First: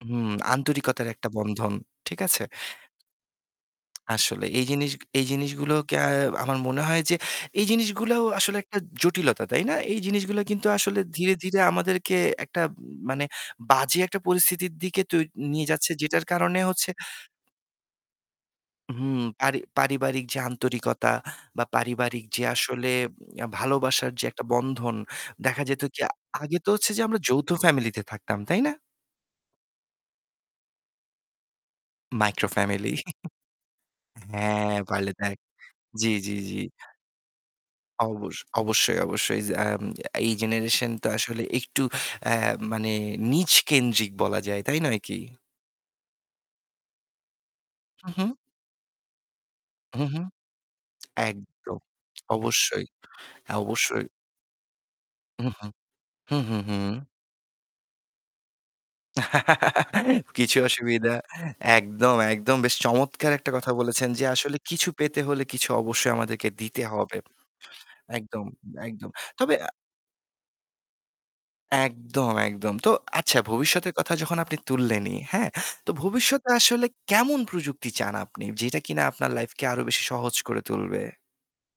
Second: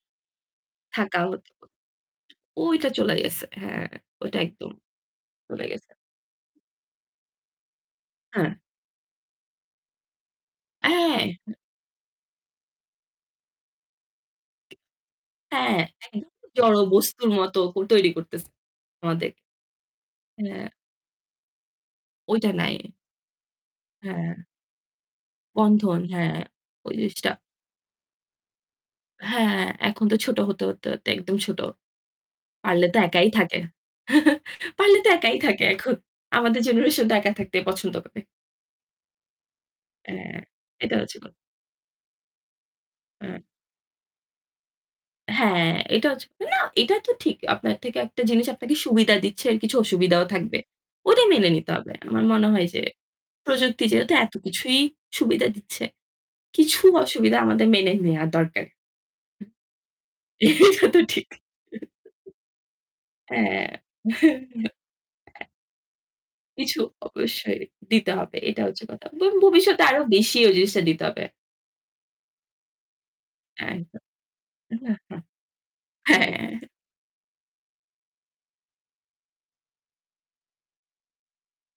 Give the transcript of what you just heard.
হুম আন্তরিকতার থাকা একটা হত। বন্ধন। ঠিক আছে? ঐটা চলে গেছে হ্যাঁ ঐটা আসলেই। এই একদম, জিনিস এই চলে গেছে। জিনিসগুলোকে আ আমার মনে হয় যে এই জিনিসগুলাও হ্যাঁ। আসলে একটা জটিলতা, তাই না? এই জিনিসগুলা কিন্তু আসলে ধীরে, অ্যা ধীরে আমাদেরকে একটা মানে বাজে একটা পরিস্থিতির দিকে তৈ নিয়ে হ্যাঁ যাচ্ছে একদম যেটার [unintelligible] কারণে জড় হচ্ছে বস্তুর মতো হু তৈরি করতেছে হুম আমাদের পারি পারিবারিক যে হ্যাঁ। আন্তরিকতা বা পারিবারিক যে ওইটা নাই। আসলে অ্যা ভালোবাসার যে হ্যাঁ। একটা বন্ধন। দেখা যেত বন্ধন কি আ হ্যাঁ, আগে তো হচ্ছে ওই যে আমরা জিনিসটা যৌথ ফ্যামিলিতে থাকতাম, তাই না? হ্যাঁ এখন তো ছোট হতে, হতে, হতে একদম ছোট। মাইক্রো পারলে ফ্যামিলি। তো একাই থাকে। হ্যাঁ, পারলে তো পারলে একাই দেখ থাকে এখন। জ্বি, জ্বি, জ্বি। আমাদের জেনারেশন তো একা থাকতে পছন্দ করে। অবশ অবশ্যই, অবশ্যই। জ্যাম এই হ্যাঁ, জেনারেশন এটা তো হচ্ছে ক আসলে একটু অ্যা মানে হুম। নীজ কেন্দ্রিক বলা যায়, তাই নয় কি? হ্যাঁ এটা হচ্ছে না এটা তো ঠিক, আপনার থেকে হু, একটা হুম। জিনিস আপনাকে সুবিধা দিচ্ছে কিছু হুঁ, হুঁম। অসুবিধাও থাকবে। ওইটা মেনে নিতে একদম। হবে। আমার মনে হয় যে, অবশ্যই, অ্যা প্রযুক্তি অবশ্যই। যেহেতু এত কিছুই সুবিধা উ-হুম। দিচ্ছে। হু, হু, কিছু হুম। অসুবিধা আমাদের মেনে নেওয়া দরকার। কিছু এটা তো অসুবিধা ঠিক। একদম, একদম বেশ চমৎকার একটা হ্যাঁ। কথা বলেছেন যে, আসলে কিছু পেতে হলে [unintelligible] কিছু অবশ্যই আমাদেরকে কিছু দিতে হবে। অবশ্যই দিতে হবে। একদম, এটা হচ্ছে কথা। একদম। দোন তবে আ ভবিষ্যতে আরো বেশি ঐ জিনিসটা দিতে হবে। একদম, একদম। তো আচ্ছা ভবিষ্যতের একদম। কথা যখন আপনি তুললেনই, [unintelligible] হ্যাঁ? তো ভবিষ্যতে হ্যাঁ। আসলে কেমন প্রযুক্তি চান আপনি? যেটা কিনা আপনার লাইফকে আরো বেশি সহজ করে তুলবে।